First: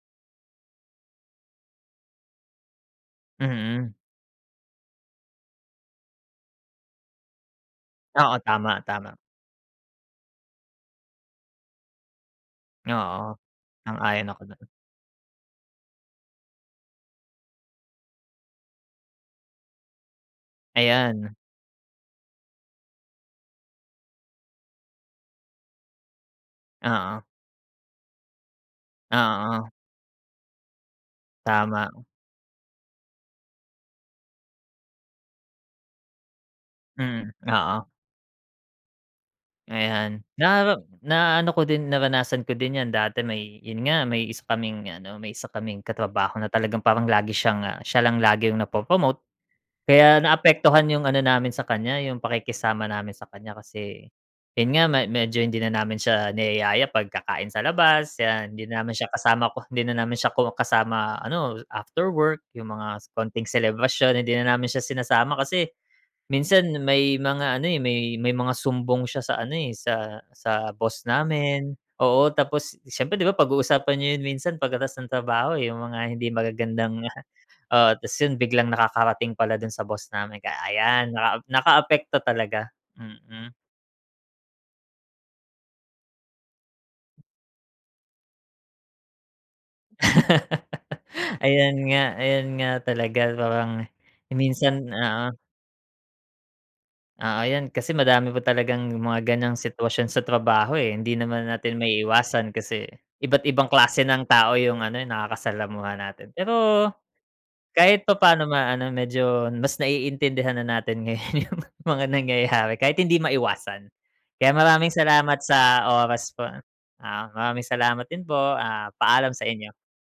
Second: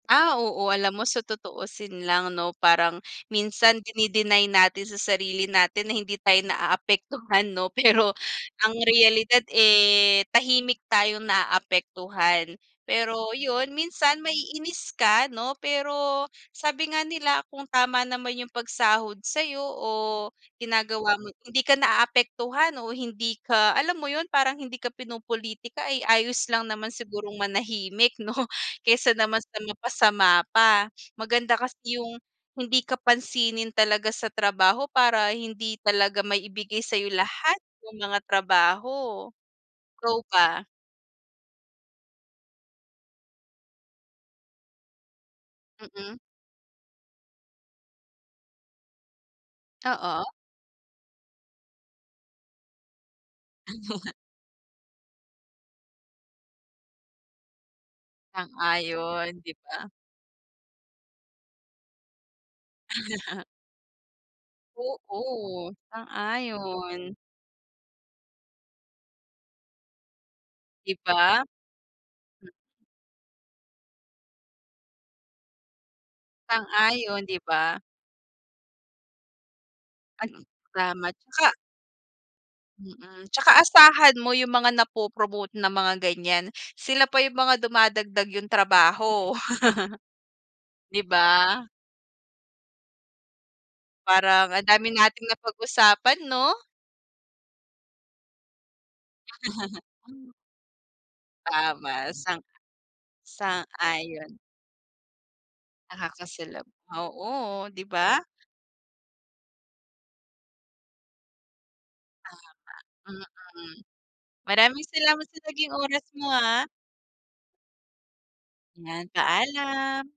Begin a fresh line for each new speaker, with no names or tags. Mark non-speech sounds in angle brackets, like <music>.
Ah, oo alam mo sa tutuusin lang 'no parang, minsan
Mm.
dini-deny natin sa sarili natin na hindi tayo na-aapektuhan 'no pero
Oo
ang
tama-tama.
realidad, eh, tahimik tayong na-aapektuhan. Pero
Oo.
yun, minsan
Sang-ayon ako dun.
ma-iinis ka no pero, sabi nga nila kung tama naman yung pag-sahod sa'yo o ginagawa mo
Ayan.
hindi ka naapektuhan o hindi ka, alam mo yun parang hindi ka pinopolitika ay ayos lang naman
Oo.
sigurong manahimik no? Kaysa naman sa
Oo.
mapasama pa, maganda kasi
Tama.
yung hindi ka pansinin talaga sa trabaho para hindi talaga maibigay sa'yo
Hmm,
lahat
oo.
yung mga trabaho. Ikaw
Ayan,
ba?
na na-ano ko din naranasan ko din yan dati may yun nga, may isa kaming ano, may isa kaming
Mm.
katrabaho na talagang parang lagi siya siya lang yung na-popromote kaya
Oo.
na-apektuhan yung ano namin sa kanya yung pakikisama namin sa kanya
Oo nga.
kasi, yun nga, me medyo hindi na namin siya niyaya pag-kakain sa labas kaya hindi naman siya
Sang-ayon,
kasama
'di
ko hindi
ba?
na namin siya kasama ano after work, yung mga konting selebrasyon hindi na namin siya sinasama
Oo,
kasi, minsan
sang-ayon.
may mga ano eh, may may mga sumbong siya sa ano eh, sa sa
'Di
boss
ba?
namin oo tapos siyempre di ba pag uusapan niyo yun minsan pag-katas ng trabaho eh, yung mga hindi magagandang
Sang-ayon 'di ba?
oo tas yun biglang nakakarating pala dun sa boss
At
namin kaya ayan,
lamat.
naka
Tsaka
naka-apekto talaga,
Mm,
mm.
tsaka asahan mo yung mga na-popromote ng mga ganyan, sila pa yung mga dumadagdag yung trabaho. <chuckles> Di
<laughs>
ba?
Ayun nga ayun nga talaga parang
Parang ang
minsan
dami
oo.
nating napag-usapan 'no?
Oo 'yan kasi madami pa talagang mga ganong sitwasyon sa
<laughs>
trabaho, eh, hindi naman natin
Tama sang-a
maiiwasan kasi iba't ibang klase ng
sang-ayon.
tao yung ano yung nakaka-salamuha natin
Nakakasalab
pero,
oo 'di
kahit
ba?
papaano ma ano medyo mas naiintindihan na natin ngayon yung mga nangyayari kahit hindi
Tama, mm.
maiwasan. Kaya
Maraming
maraming
salamat sa
salamat
naging
sa
oras mo,
oras po a
ah.
ah, maraming salamat din po
'Yan
paalam sa inyo.
paalam.